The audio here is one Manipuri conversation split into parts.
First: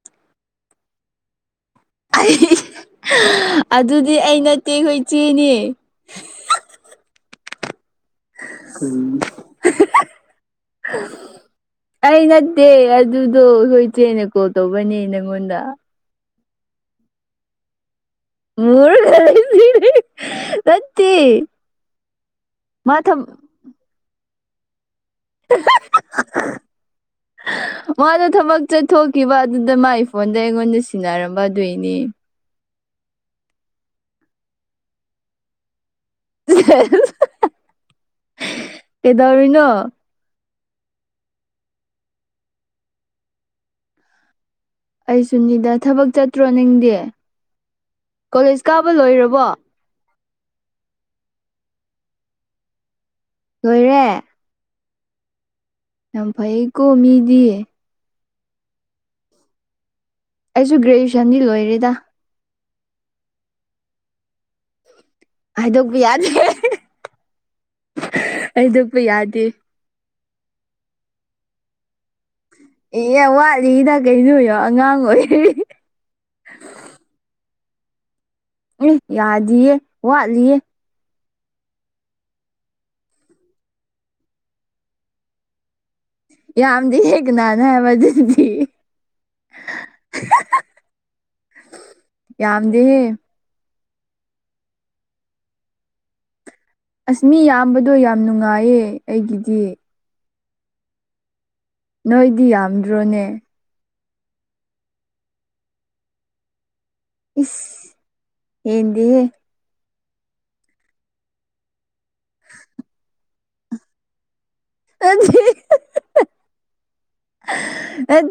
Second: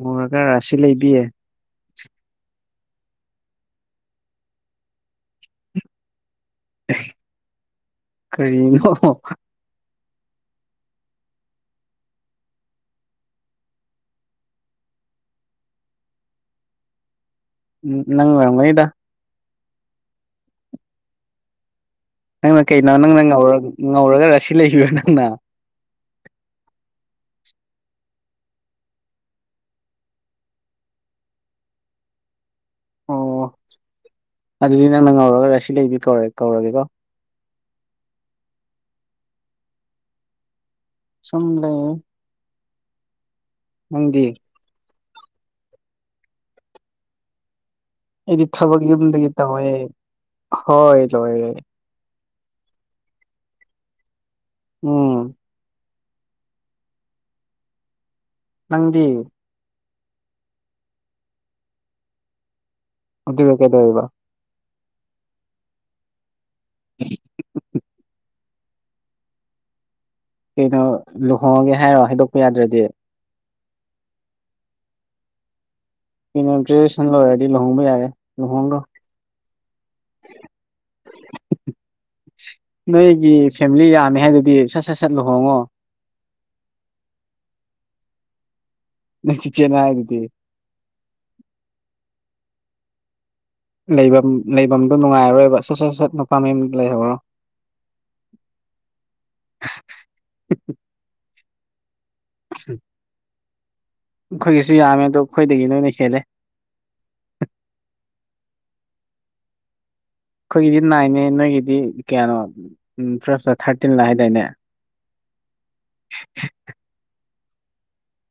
ꯃꯨꯔꯒ ꯔꯁꯤ ꯂꯩꯕꯤ꯫ ꯑꯗꯨꯗꯤ ꯑꯩ ꯅꯠꯇꯦ ꯑꯩꯈꯣꯏ ꯆꯦꯅꯤ꯫ [inaudible] ꯎꯝ꯫ ꯑꯩ ꯅꯠꯇꯦ ꯑꯗꯨꯗꯣ ꯑꯩꯈꯣꯏ ꯏꯆꯦꯅ ꯀꯣꯜ ꯇꯧꯕꯅꯦ ꯅꯪꯉꯣꯟꯗ꯫ ꯎꯝ ꯅꯪ ꯂꯥ꯫ ꯔꯒ ꯃꯠꯇꯦ ꯅꯪꯅ ꯀꯩꯅꯣ ꯅꯪꯅ ꯉꯔ ꯉꯧꯔꯒ ꯔꯁꯤ ꯂꯩꯕꯤꯔꯣ ꯅꯪꯅ [inaudible] ꯃꯥꯅ ꯊꯕꯛ ꯆꯠꯊꯣꯛꯈꯤꯕ ꯑꯗꯨꯗ ꯃꯥꯒꯤ ꯐꯣꯟꯗ ꯑꯩꯉꯣꯟꯗ ꯁꯤꯟꯅꯔꯝꯕ ꯑꯗꯨꯏꯅꯦ ꯑꯣ ꯑꯗꯨꯗꯤ ꯅꯪꯅ ꯉꯧꯔꯒ ꯉꯁꯤ ꯂꯩꯕꯤ ꯀꯧꯔꯦꯦ ꯀꯦꯗꯎꯔꯤꯅ ꯁꯝ ꯂꯩꯦ ꯃꯪꯗꯤ ꯑꯩ ꯁꯨꯅꯤꯗ ꯊꯕꯛ ꯆꯠꯇ꯭ꯔꯣ ꯅꯤꯡꯗꯤ ꯑꯩꯗꯤ ꯊꯕꯛ ꯌꯨꯝꯗꯒꯤ ꯇꯧꯋꯦ ꯍꯣꯏ ꯂꯣꯏꯔ ꯂꯣꯏꯔꯦ ꯎꯝ ꯌꯥꯝ ꯐꯩꯌꯦꯀꯣ ꯃꯤꯗꯤ ꯅꯗꯤ ꯑꯩꯁꯨ ꯒ꯭ꯔꯦꯖ꯭ꯨꯦꯁꯟꯗꯤ ꯂꯣꯏꯔꯦꯗ ꯑꯗꯨꯒ ꯀꯩꯗꯧꯔꯤꯕ ꯍꯥꯏꯗꯣꯛꯄ ꯌꯥꯗꯦ ꯑꯩꯗꯕꯨ ꯌꯥꯗꯦ ꯀꯩꯅꯣ ꯂꯨꯍꯣꯡꯉꯒꯦ ꯍꯥꯏꯔꯣ ꯍꯥꯏꯗꯣꯛꯄ ꯌꯥꯗ꯭ꯔꯗꯤ ꯏ ꯋꯥꯠꯂꯤꯗ ꯀꯩꯅꯣꯣ ꯑꯉꯥꯡ ꯑꯣꯏ ꯑꯩꯅ ꯒ꯭ꯔꯦꯖꯨꯌꯦꯁꯟ ꯂꯣꯏꯔꯗꯤ ꯂꯨꯍꯣꯡꯕ ꯌꯥꯔꯦ ꯂꯨꯍꯣꯡꯈ꯭ꯔꯣ ꯑꯦ ꯌꯥꯗꯤꯌꯦ ꯋꯥꯠꯂꯤꯌꯦ ꯅꯣꯏꯒꯤ ꯐꯦꯃꯤꯂꯤ ꯌꯥꯝꯅꯤ ꯍꯥꯏꯗꯗꯤ ꯁꯠ ꯁꯠ ꯁꯠ ꯂꯨꯍꯣꯡꯉꯣ ꯌꯥꯝꯗꯤ ꯍꯦꯛꯒꯅꯥꯅ ꯍꯥꯏꯕ ꯑꯗꯨꯗꯤ ꯅ ꯆ ꯆꯅꯥ ꯍꯥꯏꯗꯤ ꯌꯥꯝꯝꯗꯦꯍꯦ ꯂꯩꯐꯝ ꯂꯩꯐꯝꯗꯣ ꯅꯨꯡꯉꯥꯏꯔꯣꯏꯕ ꯁꯠ ꯁꯠ ꯁꯠ ꯄꯃꯤ ꯂꯩꯣ ꯑꯁꯃꯤ ꯌꯥꯝꯕꯗꯣ ꯌꯥꯝ ꯅꯨꯡꯉꯥꯏꯌꯦ ꯑꯩꯒꯤꯗꯤ [unintelligible] ꯅꯣꯏꯗꯤ ꯌꯥꯝꯗ꯭ꯔꯣꯅꯦ ꯑꯩꯈꯣꯏꯒꯤꯁꯨ ꯌꯥꯝꯃꯦ ꯑꯗꯣ ꯑꯩꯈꯣꯏꯗꯒꯤ ꯅꯣꯏꯅ ꯍꯦꯜꯂꯦ ꯏ ꯍꯗꯤ ꯑꯩꯈꯣꯏꯒꯤꯗꯤ ꯅꯥꯏꯅꯦ ꯅꯣꯏꯒꯤꯗꯤ ꯀꯌꯥꯅꯣ ꯐ꯭ꯂꯁꯇ ꯊꯥꯔꯇꯤꯟꯂ ꯍꯥꯏꯗꯥꯏꯅꯦ ꯑꯗꯨꯗꯗꯤ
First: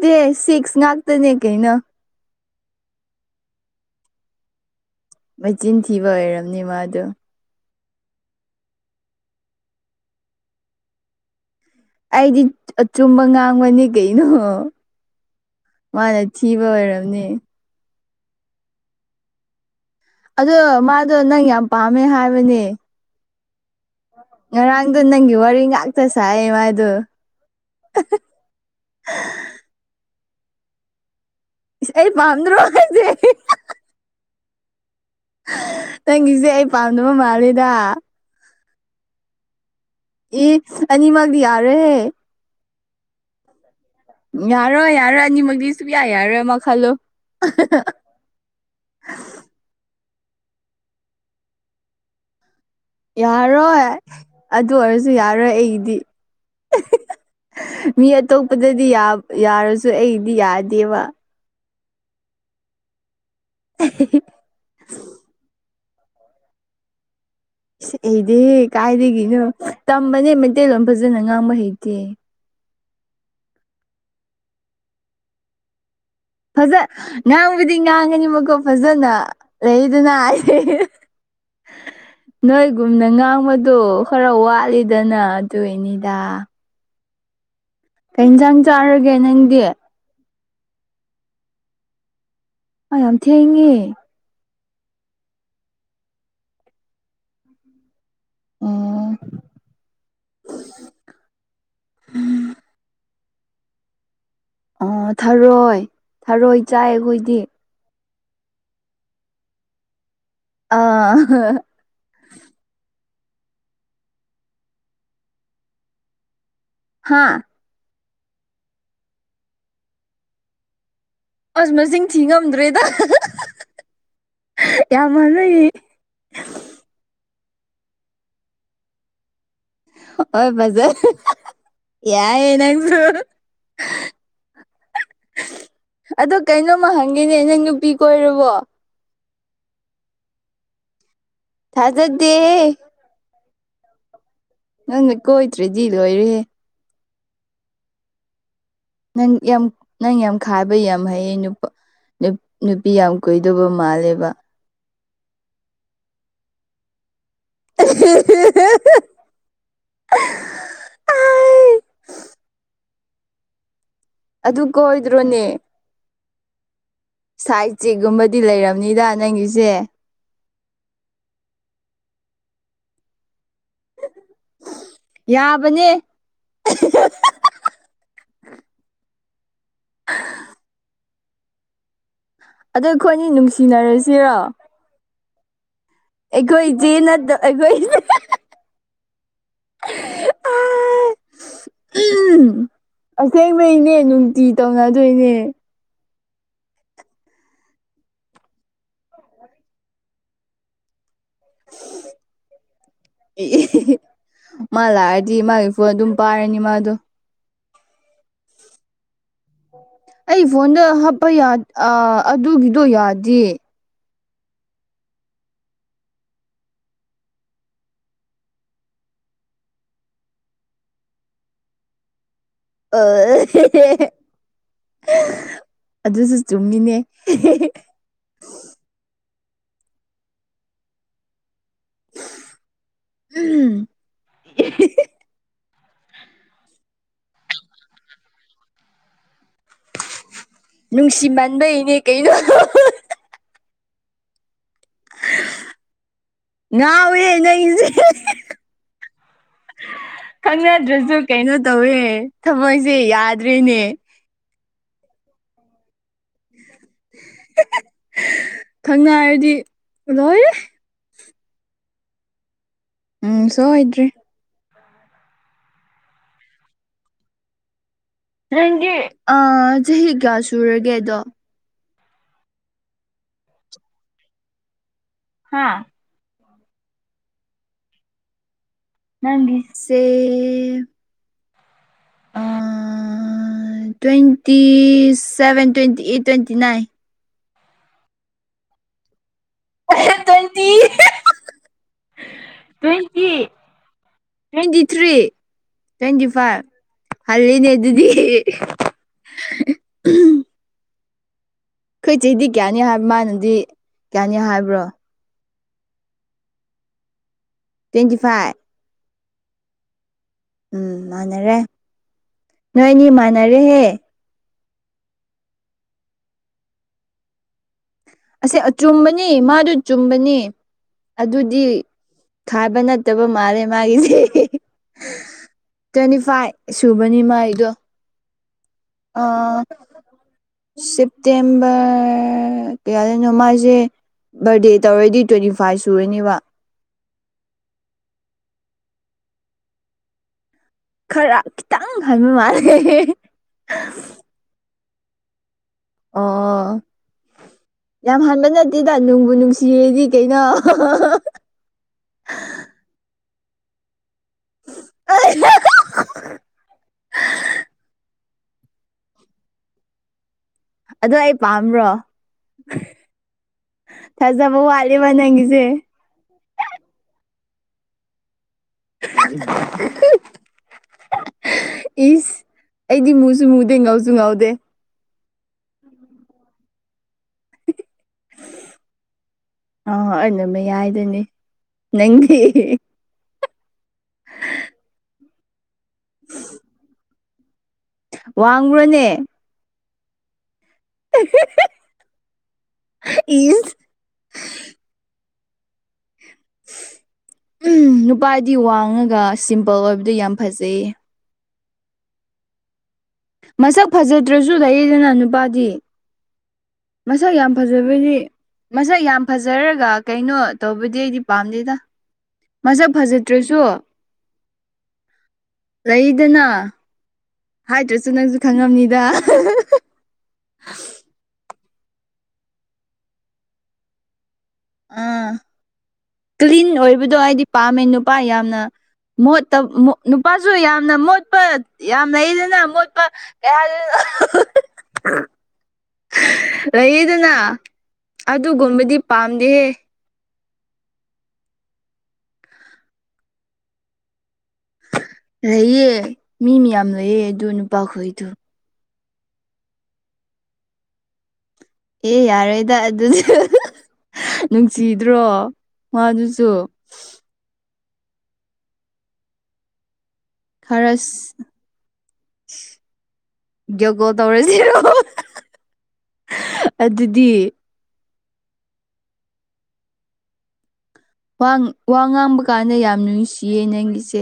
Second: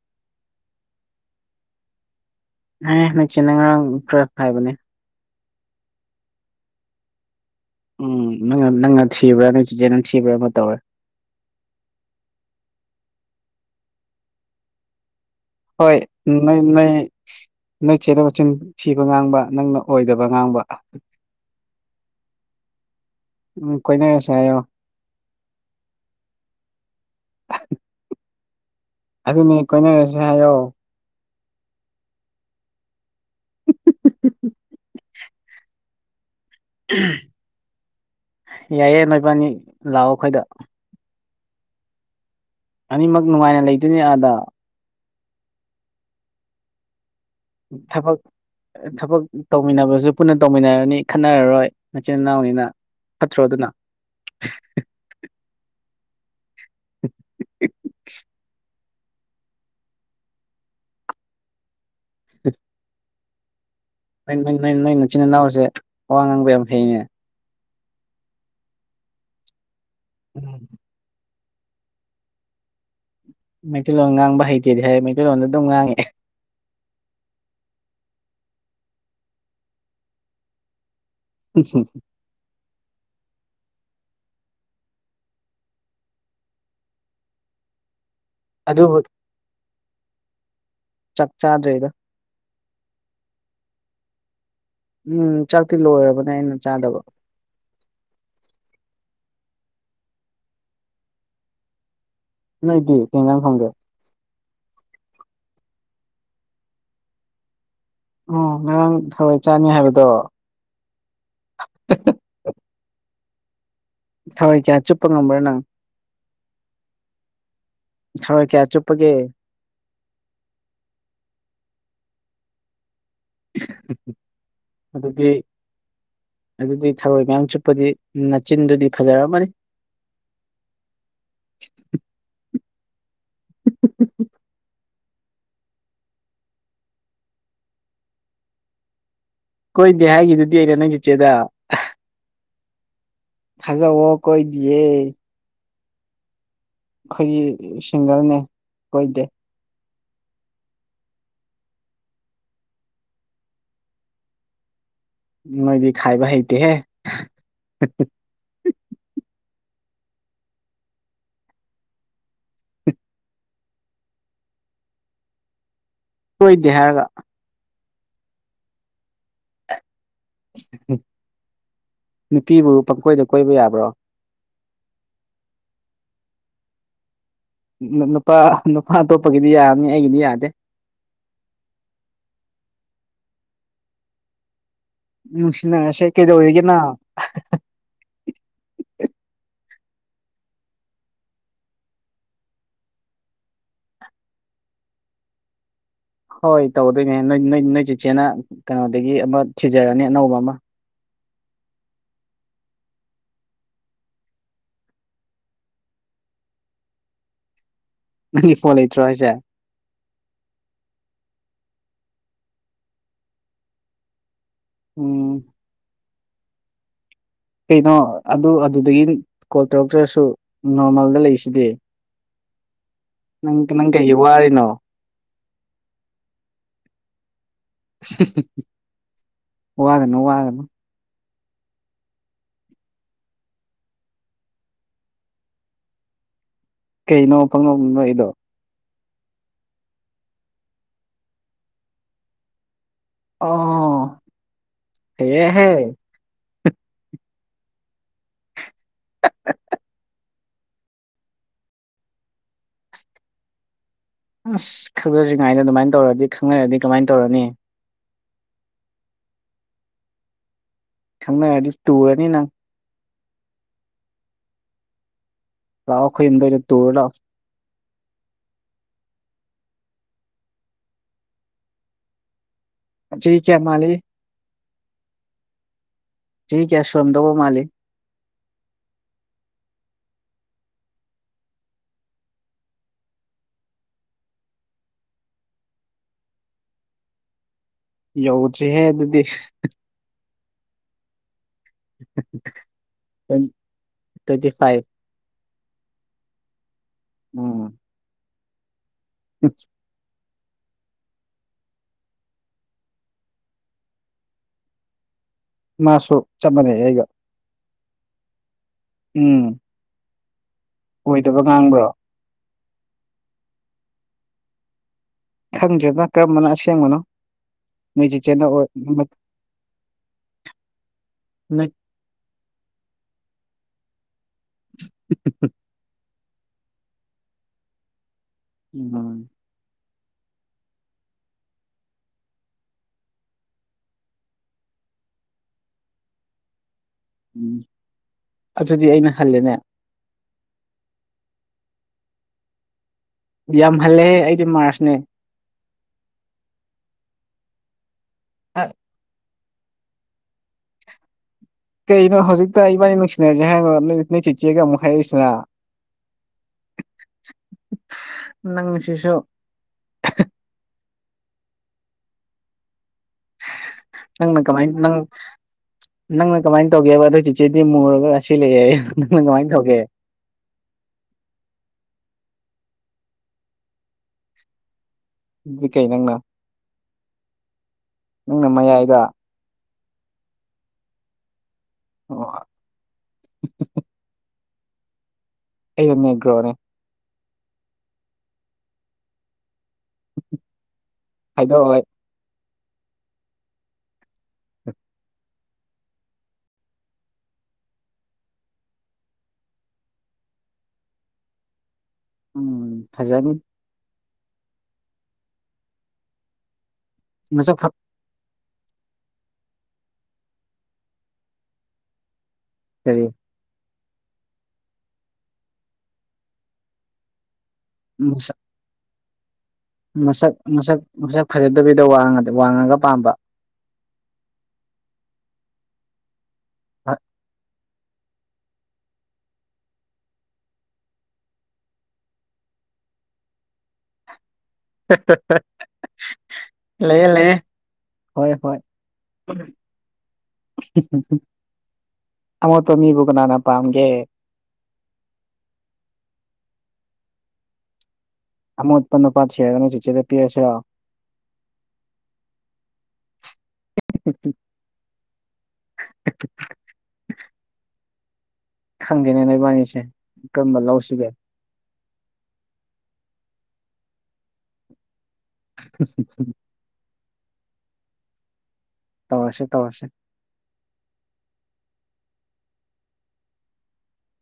ꯗꯤ ꯁꯤꯛꯁ ꯉꯥꯛꯇꯅꯦ ꯀꯩꯅ ꯑꯦ ꯅꯨꯡꯆꯤꯅ ꯉꯔꯥꯡ ꯇꯨꯞ ꯍꯥꯏꯕꯅꯦ [unintelligible] ꯃꯆꯤꯟ ꯊꯤꯕ ꯑꯣꯏꯔꯝꯅꯤ ꯃꯥꯗꯣ ꯎꯝ ꯅꯪ ꯅꯪꯅ ꯊꯤꯕ꯭ꯔꯥ ꯅꯨꯡꯆꯤꯖꯦ ꯅꯪ ꯊꯤꯕ꯭ꯔꯥ ꯑꯃ ꯇꯧꯔꯦ ꯑꯩꯗꯤ ꯑꯆꯨꯝꯕ ꯉꯥꯡꯕꯅꯤ ꯀꯩꯅꯣ ꯍꯣꯏ ꯃꯥꯅ ꯅꯣꯏ ꯊꯤꯕ ꯅꯣꯏ ꯑꯣꯏꯔꯝꯅꯤ ꯅꯣꯏ ꯆꯦꯗ ꯃꯆꯤꯟ ꯊꯤꯕ ꯉꯥꯡꯕ ꯅꯪꯅ ꯑꯣꯏꯗꯕ ꯑꯗꯣ ꯉꯥꯡꯕ ꯃꯥꯗꯣ ꯅꯪ ꯌꯥꯝ ꯄꯥꯝꯃꯦ ꯍꯥꯏꯕꯅꯦ ꯎꯝ ꯀꯣꯏꯅꯔꯁꯦ ꯍꯥꯏꯌꯣ ꯅꯪꯗꯣ ꯅꯪꯒꯤ ꯋꯥꯔꯤ ꯉꯥꯛꯇ ꯁꯥꯏ ꯃꯥꯗꯣ ꯑꯗꯨꯅꯦ ꯀꯣꯏꯅꯔꯁꯤ ꯍꯥꯏꯌꯣ ꯑꯩ ꯄꯥꯝꯗ꯭ꯔꯣ ꯈꯩꯁꯦ ꯅꯪꯒꯤꯁꯦ ꯑꯩ ꯄꯥꯝꯅꯕ ꯃꯥꯜꯂꯦꯗ ꯌꯥꯏꯌꯦꯦ ꯃꯩꯕꯥꯅꯤ ꯏꯅꯤꯃꯒꯗꯤ ꯌꯥꯔꯦꯦ ꯑꯅꯤꯃꯛ ꯅꯨꯡꯉꯥꯏꯅ ꯂꯩꯗꯣꯏꯅꯦ ꯑꯥꯗ ꯌꯥꯔꯣꯏ ꯌꯥꯔꯣꯏ ꯑꯅꯤꯃꯛꯗꯤꯁꯨ ꯌꯥꯏ ꯌꯥꯔꯣꯏ ꯃꯈ ꯈꯜꯂꯣ ꯊꯕꯛ ꯊꯕꯛ ꯇꯧꯃꯤꯟꯅꯕꯁꯨ ꯄꯨꯟꯅ ꯇꯧꯃꯤꯟꯅꯔꯅꯤ ꯈꯠꯟꯅꯔꯔꯣꯏ ꯃꯆꯤꯟ ꯏꯅꯥꯎꯅꯤꯅ ꯐꯠꯇ꯭ꯔꯣ ꯑꯗꯨꯅ ꯌꯥꯔꯣꯏ ꯑꯗꯨ ꯑꯣꯏꯔꯁꯨ ꯌꯥꯔꯣꯏ ꯑꯩꯗꯤ ꯃꯤ ꯑꯇꯣꯞꯄꯗꯗꯤ ꯌꯥꯔꯁꯨ ꯑꯩꯗꯤ ꯌꯥꯗꯦꯕ ꯑ ꯅꯣꯏ ꯅꯣꯏ ꯅꯣꯏ ꯅꯣꯏ ꯏꯆꯤꯟ ꯏꯅꯥꯎꯁꯦ ꯑꯋꯥ ꯉꯥꯡꯕ ꯌꯥꯝ ꯍꯩꯉꯦ ꯏꯁ ꯑꯩꯗꯤ ꯀꯥꯏꯗꯒꯤꯅꯣ ꯇꯝꯕꯅꯦ ꯎꯝ ꯃꯩꯇꯩꯂꯣꯟꯣꯟ ꯐꯖꯅ ꯉꯥꯡꯕ ꯍꯩꯇꯦ ꯃꯩꯇꯩꯂꯣꯟ ꯉꯥꯡꯕ ꯍꯩꯇꯦꯗꯤ ꯍꯥꯏ ꯃꯩꯇꯩꯂꯣꯟꯗ ꯑꯗꯨꯝ ꯉꯥꯡꯉꯦ ꯐꯖ ꯉꯥꯡꯕꯨꯗꯤ ꯉꯥꯡꯉꯅꯤꯕꯀꯣ ꯐꯖꯅ ꯂꯩꯗꯅ ꯑꯩ ꯎꯆꯥ ꯅꯣꯏꯒꯨꯝꯅ ꯉꯥꯡꯕꯗꯣ ꯈꯔ ꯋꯥꯠꯂꯤꯗꯅ ꯑꯗꯨ ꯏꯅꯤꯗ ꯀ ꯌꯦꯟꯁꯥꯡ ꯑꯗꯨꯕꯨ ꯆꯥꯔꯒꯦ ꯅꯪꯗꯤ ꯆꯠ ꯆꯥꯗ꯭ꯔꯔꯤ ꯏꯗ ꯑ ꯌꯥꯝ ꯊꯦꯡꯉꯦ ꯎꯝ ꯆꯥꯛꯇꯤ ꯂꯣꯏꯔꯕꯅꯦ ꯑꯩꯅ ꯆꯥꯗꯕ ꯎꯝ ꯅꯣꯏꯗꯤ ꯊꯦꯡꯉꯡꯂꯅ ꯈꯪꯒꯦ ꯊꯔꯣꯏ ꯊꯔꯣꯏ ꯆꯥꯏ ꯑꯩꯈꯣꯏꯗꯤ ꯎꯝ ꯉꯔꯥꯡ ꯊꯋꯥꯏ ꯆꯥꯅꯤ ꯍꯥꯏꯕꯗꯣ ꯑ ꯊꯋꯥꯏ ꯀꯌꯥ ꯆꯨꯞꯄ ꯉꯝꯕ꯭ꯔꯥ ꯅꯪ ꯍꯥꯥ ꯍꯣꯏ ꯀꯌꯥ ꯆꯨꯞꯄꯒꯤꯦ ꯑꯁ ꯃꯁꯤꯡ ꯊꯤ ꯉꯝꯗ꯭ꯔꯦꯗ ꯌꯥꯝ ꯑꯗꯨꯗꯤ ꯃꯥꯟꯅꯩꯌꯦ ꯑꯗꯨꯗꯤ ꯊꯔꯣꯏ ꯃꯌꯥꯝ ꯆꯨꯞꯄꯗꯤ ꯃꯆꯤꯟꯗꯨꯗꯤ ꯐꯖꯔꯝꯃꯅꯤ ꯍꯣꯏ ꯃꯖꯔ ꯌꯥꯏ ꯅꯪꯁꯨ ꯑꯗꯣ ꯀꯩꯅꯣꯝꯃ ꯍꯪꯒꯦꯅꯦ ꯅꯪ ꯅꯨꯄꯤ ꯀ ꯑꯣꯏꯔꯕꯣ ꯀꯣꯏꯗꯦ ꯍꯥꯏꯈꯤꯗꯨꯗꯤ ꯑꯩꯅ ꯅꯪ ꯆꯤꯠꯆꯦꯗ ꯊꯥꯖꯗꯤꯦꯦ ꯊꯖ ꯋꯥ ꯀꯣꯏꯗꯌꯦ ꯀꯣꯏꯗ꯭ꯔꯦꯗꯤꯖꯤ ꯂꯣꯏꯔꯦ ꯑꯩꯈꯣꯏꯒꯤ ꯁꯤꯡꯒꯔꯅꯦ ꯅ ꯌꯥꯝ ꯅꯪ ꯌꯥꯝ ꯈꯥꯕ ꯌꯥꯝ ꯍꯩꯌꯦ ꯅꯨꯄꯥ ꯅꯨꯄꯤ ꯌꯥꯝ ꯀꯨꯏꯗꯧꯕ ꯃꯥꯜꯂꯦꯕ ꯅꯣꯏꯗꯤ ꯈꯥꯏꯕ ꯍꯩꯇꯦꯍꯦ ꯍ ꯍ ꯑꯗꯨ ꯀꯣꯏꯗ꯭ꯔꯣꯅꯦ ꯁꯣꯏꯗꯦ ꯍꯥꯏꯔꯒ ꯁꯥꯏꯠ ꯆꯦꯛꯒꯨꯝꯕꯗꯤ ꯂꯩꯔꯕꯅꯤꯗ ꯅꯪꯒꯤꯁꯦ ꯅꯨꯄꯤꯕꯨ ꯄꯪꯈꯣꯏꯗ ꯀꯣꯏꯕ ꯌꯥꯕ꯭ꯔꯣ ꯌꯥꯕꯅꯦ ꯅꯨꯄꯥ ꯅꯨꯄꯥ ꯑꯇꯣꯞꯄꯒꯤꯗꯤ ꯌꯥꯔꯅꯤ ꯑꯩꯒꯤꯗꯤ ꯌꯥꯗꯦ ꯑꯗ ꯑꯩꯈꯣꯏꯅꯤ ꯅꯨꯡꯁꯤꯅꯔꯁꯤꯔꯣ ꯎꯁꯤꯅꯁꯦ ꯑꯩꯈꯣꯏꯗꯤꯦ ꯅꯠꯇ ꯑꯩꯈꯣꯏ ꯑ ꯎꯝ ꯑꯁꯦꯡꯕꯩꯅꯦ ꯅꯨꯡꯇꯤ ꯇꯧꯅꯗꯣꯏꯅꯦ ꯍꯣꯏ ꯇꯧꯗꯣꯏꯅꯦ ꯅꯣꯏ ꯅꯣꯏ ꯅꯣꯏ ꯆꯤꯆꯦꯅ ꯀꯩꯅꯣꯗꯒꯤ ꯑꯃ ꯊꯤꯖꯔꯅꯤ ꯑꯅꯧꯕ ꯑꯃ [inaudible] ꯃꯥ ꯂꯥꯛꯑꯗꯤ ꯃꯥꯒꯤ ꯐꯣꯟ ꯑꯗꯨꯝ ꯄꯥꯔꯅꯤ ꯃꯥꯗꯣ ꯐꯣꯟ ꯂꯩꯇ꯭ꯔꯣꯁꯦ ꯑꯩ ꯐꯣꯟꯗ ꯍꯥꯞꯄ ꯑꯗꯨꯒꯤꯗꯣ ꯌꯥꯗꯦ ꯎꯝ ꯀꯩꯅꯣ ꯑꯗꯨ ꯑꯗꯨꯗꯒꯤ ꯀꯣꯜ ꯇꯧꯔꯛꯇ꯭ꯔꯁꯨ ꯅꯣꯔꯃꯦꯜꯗ ꯂꯩꯁꯤꯗꯤ ꯅꯪ ꯑꯍꯤꯍꯤ ꯅꯪ ꯀꯩꯒꯤ ꯋꯥꯔꯤꯅꯣ ꯑꯗꯨꯁꯨ ꯆꯨꯝꯃꯤꯅꯦ ꯋꯥꯒꯅꯣ ꯋꯥꯒꯅꯣ ꯎꯝ ꯀꯩꯅꯣ ꯐꯪꯅꯣ ꯅꯣ ꯏꯗꯣ ꯅꯨꯡꯁꯤ ꯃꯟꯕꯩꯅꯦ ꯀꯩꯅꯣ ꯑ ꯍꯦ ꯍꯦ ꯉꯥꯎꯋꯦ ꯅꯪꯁꯦ ꯈꯪꯅꯗ꯭ꯔꯁꯨ ꯀꯩꯅꯣ ꯇꯧꯋꯦ ꯊꯃꯣꯏꯁꯦ ꯌꯥꯗ꯭ꯔꯦꯅꯦ ꯑꯁ ꯈꯪꯅꯗ꯭ꯔꯤꯉꯩꯗ ꯑꯗꯨꯃꯥꯏꯅ ꯇꯧꯔꯗꯤ ꯈꯪꯅꯔꯗꯤ ꯀꯃꯥꯏꯅ ꯇꯧꯔꯅꯤ ꯈꯪꯅꯔꯗꯤ ꯂꯣꯏꯔꯦ ꯈꯪꯅꯔꯗꯤ ꯇꯨꯔꯅꯤ ꯅꯪ ꯎꯝ ꯁꯣꯏꯗ꯭ꯔꯦ ꯂꯥꯎ ꯑꯩꯈꯣꯏ ꯌꯨꯝꯗ ꯇꯨꯔꯂꯥꯛꯑꯣ ꯅꯪꯒꯤ ꯑ ꯆꯍꯤ ꯀꯌꯥ ꯁꯨꯔꯒꯦꯗꯣ ꯆꯥꯍꯤ ꯀꯌꯥ ꯃꯥꯂꯤ ꯍꯥꯥ ꯆꯍꯤ ꯀꯌꯥ ꯁ꯭ꯨꯔꯝꯗꯧꯕ ꯃꯥꯂꯤ ꯅꯪꯁꯦ twenty seven twenty eight twenty nine ꯌꯧꯗ꯭ꯔꯤꯍꯦ ꯑꯗꯨꯗꯤ twenty twenty twenty three twenty five ꯎꯝ ꯍꯜꯂꯤꯅꯦ ꯑꯗꯨꯗꯤ ꯑꯩꯈꯣꯏꯆꯦꯗꯤ ꯀꯌꯥꯅꯤ ꯍꯥꯏꯕ ꯃꯥꯅꯗꯤ ꯀꯌꯥꯅꯤ ꯍꯥꯏꯕ꯭ꯔꯣ ꯃꯥꯁꯨ ꯆꯞ ꯃꯥꯟꯅꯩ ꯑꯩꯒ ꯇ꯭ꯋꯦꯟꯇꯤ ꯐꯥꯏꯚ ꯎꯝ ꯎꯝ ꯑꯣꯏꯗꯕ ꯃꯥꯟꯅꯔꯦ ꯉꯥꯡꯕ꯭ꯔꯣ ꯅꯣꯏꯅꯤ ꯃꯥꯟꯅꯔꯦꯍꯦ ꯈꯪꯗ꯭ꯔꯦꯗꯅ ꯀꯔꯝꯕꯅ ꯑꯁꯦꯡꯕꯅꯣ ꯅꯣꯏ ꯆꯤꯆꯦꯅ ꯑꯁꯦ ꯑꯣꯏ ꯑꯆꯨꯝꯕꯅꯤ ꯃꯥꯗꯨ ꯆꯨꯝꯕꯅꯤ ꯑꯗꯨꯗꯤ ꯅꯣꯏ ꯈꯥꯕ ꯅꯠꯇꯕ ꯃꯥꯜꯂꯦ ꯃꯥꯒꯤꯁꯦ [unintelligible] ꯇ꯭ꯋꯦꯟꯇꯤ ꯐꯥꯏꯚ ꯁꯨꯕꯅꯤ ꯃꯥ ꯑꯩꯗꯣ ꯎꯝ ꯑꯥ ꯁꯦꯞꯇꯦꯝꯕꯔ ꯀꯌꯥꯗꯅꯣ ꯃꯥꯏꯁꯦ ꯕꯔꯗꯦ ꯇꯧꯔꯗꯤ ꯇ꯭ꯋꯦꯟꯇꯤ ꯐꯥꯏꯚ ꯁꯨꯔꯅꯦꯕ ꯎꯝ ꯑꯗꯨꯗꯤ ꯑꯩꯅ ꯍꯜꯂꯦꯅꯦ ꯈꯔ ꯈꯤꯇꯪ ꯍꯟꯕ ꯃꯥꯜꯂꯦ ꯌꯥꯝ ꯍꯜꯂꯦꯍꯦ ꯑꯩꯗꯤ ꯃꯥꯔꯁꯅꯦ ꯑꯣ ꯌꯥꯝ ꯍꯥꯟꯕ ꯑ ꯅꯠꯇꯦꯗ ꯅꯨꯡꯕꯨ ꯅꯨꯡꯁꯤ ꯁꯤꯔꯦꯗꯤ ꯀꯩꯅꯣ ꯀꯩꯅꯣ ꯍꯧꯖꯤꯛꯇ ꯏꯕꯥꯅꯤ ꯅꯨꯡꯁꯤꯅꯔꯒꯦ ꯍꯥꯏꯔꯅꯣꯠ ꯅꯣꯏ ꯅꯣꯏ ꯆꯤꯆꯦꯒ ꯍꯥꯏꯔꯛꯏꯁꯤꯅ ꯅꯪꯁꯤꯁꯨ ꯑꯣ ꯑꯩ ꯄꯥꯝꯕ꯭ꯔꯣ ꯅꯪꯅ ꯊꯥꯖꯕ ꯀꯃꯥꯏꯅ ꯅꯪ ꯋꯥꯠꯂꯤꯕ ꯅꯪꯒꯤꯁꯦ ꯅꯪꯅ ꯀꯃꯥꯏꯅ ꯇꯧꯒꯦꯕ ꯑꯗꯨ ꯆꯤꯆꯦꯗꯤ ꯃꯨꯔꯒ ꯑꯁꯤ ꯂꯩ ꯍꯥꯏꯌꯦ [unintelligible] ꯏꯁ ꯑꯩꯗꯤ ꯃꯨꯁꯨ ꯃꯨꯗꯦ ꯉꯥꯎꯁꯨ ꯉꯥꯎꯗꯦ ꯏ ꯀꯩ ꯅꯪꯅ ꯅꯪꯅ ꯃꯌꯥꯏꯗ ꯑ ꯑꯗꯨꯝꯕ ꯌꯥꯏꯗꯨꯅꯤ ꯅꯪꯗꯤ ꯑꯣ ꯑꯩ ꯑꯗꯨ ꯑꯣꯏꯅꯦꯌꯥꯒ꯭ꯔꯣꯅꯦ ꯋꯥꯡ꯭ꯔꯣꯅꯦ ꯍꯥꯏꯗꯣꯣꯏ ꯏꯠ ꯎ ꯎꯝ ꯅꯨꯄꯥꯗꯤ ꯋꯥꯡꯉꯒ ꯁꯤꯝꯄꯜ ꯑꯣꯏꯕꯗꯤ ꯌꯥꯝ ꯐꯖꯩ ꯎꯝ ꯐꯖꯥꯕꯤ ꯃꯁꯛ ꯐꯖꯗ꯭ꯔꯁꯨ ꯂꯩꯌꯦꯗꯅ ꯅꯨꯄꯥꯗꯤ ꯃꯁꯛ ꯌꯥꯝ ꯐꯖꯕꯗꯤ ꯃꯁꯛ ꯌꯥꯝ ꯐꯖꯔꯒ ꯀꯩꯅꯣ ꯇꯧꯕꯗꯤ ꯑꯩꯗꯤ ꯄꯥꯝꯗꯦꯗ ꯃꯁꯛ ꯀꯔꯤ ꯐꯖ ꯇ꯭ꯔꯤꯁꯨꯣ ꯂꯩꯗꯅ ꯍꯥꯏꯗ꯭ꯔꯁꯨ ꯅꯪꯁꯨ ꯃꯁꯛ ꯈꯪꯉꯝꯅꯤꯗ ꯃꯁꯛ ꯃꯁꯛ ꯃꯁꯛ ꯐꯖꯗꯕꯤꯗꯣ ꯋꯥꯡꯉ ꯋꯥꯡꯉꯒ ꯄꯥꯝꯕ ꯑꯥ ꯀ꯭ꯂꯤꯟ ꯑꯣꯏꯕꯗꯣ ꯑꯩꯗꯤ ꯄꯥꯝꯃꯦ ꯅꯨꯄꯥ ꯌꯥꯝꯅ ꯣ ꯅꯨꯄꯥꯁꯨ ꯌꯥꯝꯅ ꯃꯣꯠꯄ ꯌꯥꯝ ꯂꯩꯗꯅ ꯃꯣꯠꯄ ꯀꯩꯍꯜ [unintelligible] ꯂꯩꯌꯦ ꯂꯩꯌꯦꯗꯅ ꯂꯩꯌꯦ ꯍꯣꯏ ꯍꯣꯏ ꯑꯗꯨꯒꯨꯝꯕꯗꯤ ꯄꯥꯝꯗꯦꯍꯦ ꯑꯃꯣꯠꯄ ꯃꯤꯕꯨ ꯀꯅꯥꯅ ꯄꯥꯝꯒꯦ ꯂꯩꯌꯦ ꯃꯤ ꯃꯌꯥꯝ ꯂꯩꯑ ꯑꯗꯨ ꯅꯨꯄꯥꯈꯣꯏꯗꯣ ꯑꯃ ꯎꯠꯄꯟ ꯅꯨꯄꯥꯠ ꯁꯦꯔꯒꯅ ꯆꯤꯆꯦꯗ ꯄꯤꯔꯁꯤꯣ ꯑꯦ ꯌꯥꯔꯣꯏꯗ ꯑꯗꯨꯗꯤ ꯅꯨꯡꯁꯤꯗ꯭ꯔꯣ ꯉꯗꯨꯁꯨ ꯈꯪꯗꯦꯕꯅꯤꯁꯦ ꯈꯔ ꯌꯣꯒꯣ ꯇꯧꯔꯁꯤꯔꯣ ꯑ ꯑꯗꯨꯗꯤ ꯇꯧꯣꯁꯦ ꯇꯧꯣꯁꯦ ꯋꯥ ꯋꯥ ꯉꯥꯡꯕ ꯀꯥꯟꯗ ꯌꯥꯝ ꯅꯨꯡꯁꯤꯌꯦ ꯅꯪꯒꯤꯁꯦ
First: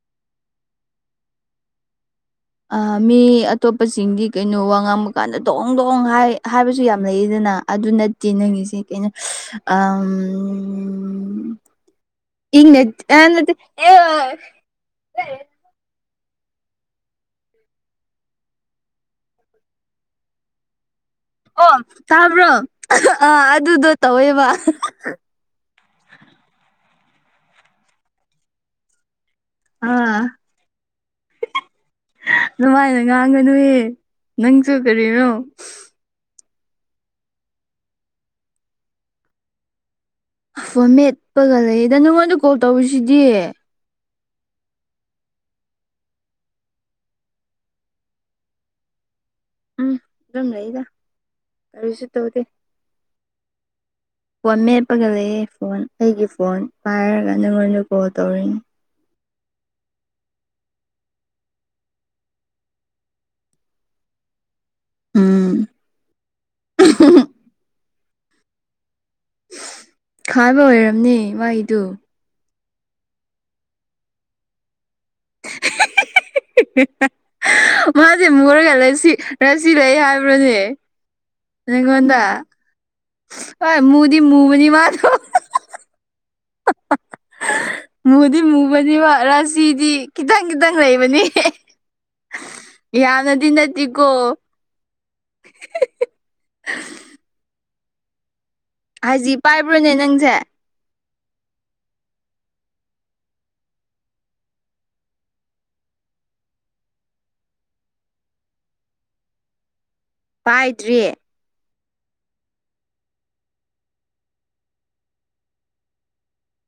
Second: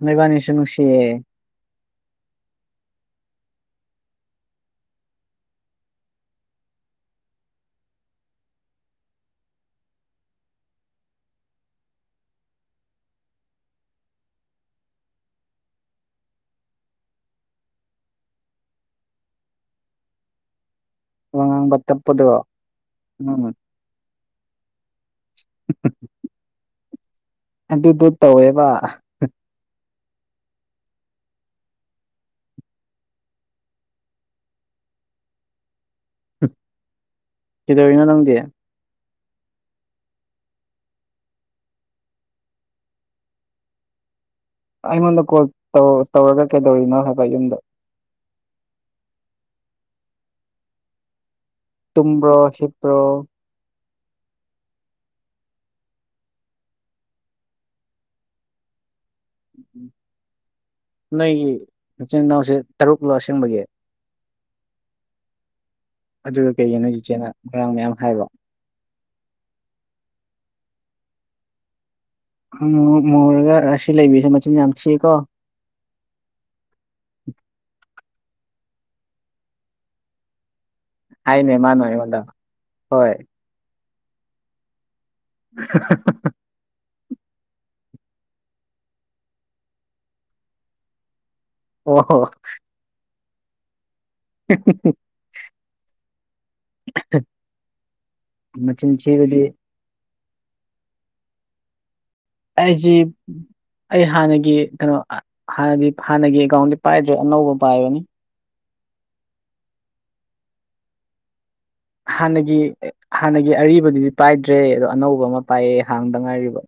ꯅꯣꯏꯕꯅꯤꯁꯨꯅꯅꯨꯡꯁꯤꯌꯦꯦ ꯃꯤ ꯑꯇꯣꯞꯄꯁꯤꯡꯗꯤ ꯀꯩꯅꯣ ꯋꯥ ꯉꯥꯡꯕ ꯀꯥꯟꯗ ꯗꯣꯡ ꯗꯣꯡ ꯍꯥꯏꯕꯁꯨ ꯌꯥꯝ ꯂꯩꯌꯦꯗꯅ ꯑꯗꯨ ꯅꯠꯇꯦ ꯅꯪꯉꯤꯁꯦ ꯀꯩꯅꯣ ꯎ ꯏ ꯅ ꯑꯠꯇ ꯋꯥ ꯑꯣ ꯉꯥꯡꯕ ꯇꯞꯄꯗꯣ ꯇꯥꯕ꯭ꯔꯣ ꯑ ꯑꯗꯨꯗꯣ ꯇꯧꯋꯦꯕ ꯎ ꯑꯗꯨꯗꯣ ꯇꯧꯋꯦꯕ ꯑꯥ ꯑꯗꯨꯃꯥꯏꯅ ꯉꯥꯡꯒꯅꯨꯑ ꯅꯪꯁꯨ ꯀꯔꯤꯅꯣ ꯀꯗꯣꯔꯤꯅꯣ ꯅꯪꯗꯤ ꯑꯐ ꯃꯦꯠꯄꯒ ꯂꯩꯌꯦꯗ ꯅꯉꯣꯟꯗ ꯀꯣꯜ ꯇꯧꯔꯤꯁꯤꯗꯤ ꯑꯩꯉꯣꯟꯗ ꯀꯣꯜ ꯇꯧꯔꯒ ꯀꯩꯗꯧꯔꯤꯅꯣ ꯍꯥꯏꯕ ꯌꯨꯝꯗ ꯎꯝ ꯏꯝꯃꯦ ꯏꯗ ꯇꯨꯝꯨꯝ꯭ꯔꯣ ꯁꯤꯕ꯭ꯔꯣ ꯐꯣꯟ ꯃꯦꯞꯄꯒ ꯂꯩꯌꯦ ꯐꯣꯟ ꯑꯩꯒꯤ ꯐꯣꯟ ꯄꯥꯏꯔꯒ ꯅꯉꯣꯟꯗ ꯀꯣꯜ ꯇꯧꯔꯤꯅꯤ ꯎ ꯅꯣꯏꯒꯤ ꯏꯆꯤꯟ ꯏꯅꯥꯎꯁꯦ ꯇꯔꯨꯛꯂꯣ ꯑꯁꯦꯡꯕꯒꯤ ꯎꯝ ꯑꯗꯨꯒ ꯀꯩꯒꯤꯅꯣ ꯏꯖꯤꯆꯦꯅ ꯉꯣꯏꯔꯥꯡ ꯃꯌꯥꯝ ꯍꯥꯏꯕꯣ ꯈꯥꯕ ꯑꯣꯏꯔꯝꯅꯦ ꯋꯥꯍꯗꯨ ꯎꯝ ꯃꯔꯒ ꯔꯥꯁꯤ ꯂꯩꯕꯤꯁꯦ ꯃꯆꯤꯟ ꯌꯥꯝ ꯊꯤꯑꯀꯣ ꯃꯥꯁꯦ ꯃꯨꯔꯒꯁꯤ ꯔꯁꯤ ꯂꯩ ꯍꯥꯏꯕ꯭ꯔꯣꯅꯦ ꯍꯥꯏꯅꯦ ꯃꯥꯅ ꯔꯒꯟꯗ ꯑꯩꯉꯣꯟꯗ ꯍꯣꯏ ꯍ ꯃꯨꯗꯤ ꯃꯃ ꯃꯥ ꯊ [inaudible] ꯃꯨꯗꯤ ꯃꯨꯕꯅꯦꯕ ꯔꯥꯁꯤꯗꯤ ꯈꯤꯇꯪ ꯈꯤꯇꯪ ꯂꯩꯕꯅꯤ ꯑꯣ ꯍꯣ ꯌꯥꯅꯗꯤ ꯅ ꯇꯤꯒꯣ [inaudible] ꯃꯆꯤꯟ ꯍꯥꯏꯖꯤ ꯊꯤꯕꯗꯤ ꯄꯥꯏꯕ꯭ꯔꯣꯅꯦ ꯅꯪꯁꯦ ꯑꯩꯖꯤ ꯑꯩ ꯍꯥꯟꯅꯒꯤ ꯀꯩꯅꯣ ꯍꯥꯟꯅꯗꯤ ꯍꯥꯟꯅꯒꯤ ꯑꯦꯀꯥꯎꯟꯗꯤꯤ ꯄꯥꯏꯗ꯭ꯔꯦ ꯑꯅꯧꯕ ꯄꯥꯏꯕꯅꯤ ꯄꯥꯏꯗ꯭ꯔꯤ ꯍꯥꯟꯅꯒꯤ ꯍꯥꯟꯅꯒꯤ ꯑꯔꯤꯕꯗꯨꯗꯤ ꯄꯥꯏꯗ꯭ꯔꯦ ꯑꯗꯣ ꯑꯅꯧꯕ ꯑꯃ ꯄꯥꯏꯌꯦꯦ ꯍꯥꯡꯗ ꯉꯥꯏꯔꯤꯕ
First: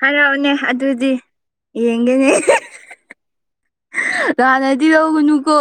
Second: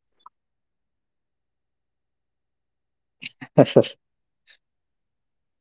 ꯍꯔꯥꯎꯅꯦ ꯑꯗꯨꯗꯤ ꯌꯦꯡꯒꯅꯤ ꯑ ꯍꯥꯟꯅꯗꯤ ꯂꯧꯒꯨꯅꯨ ꯀꯣ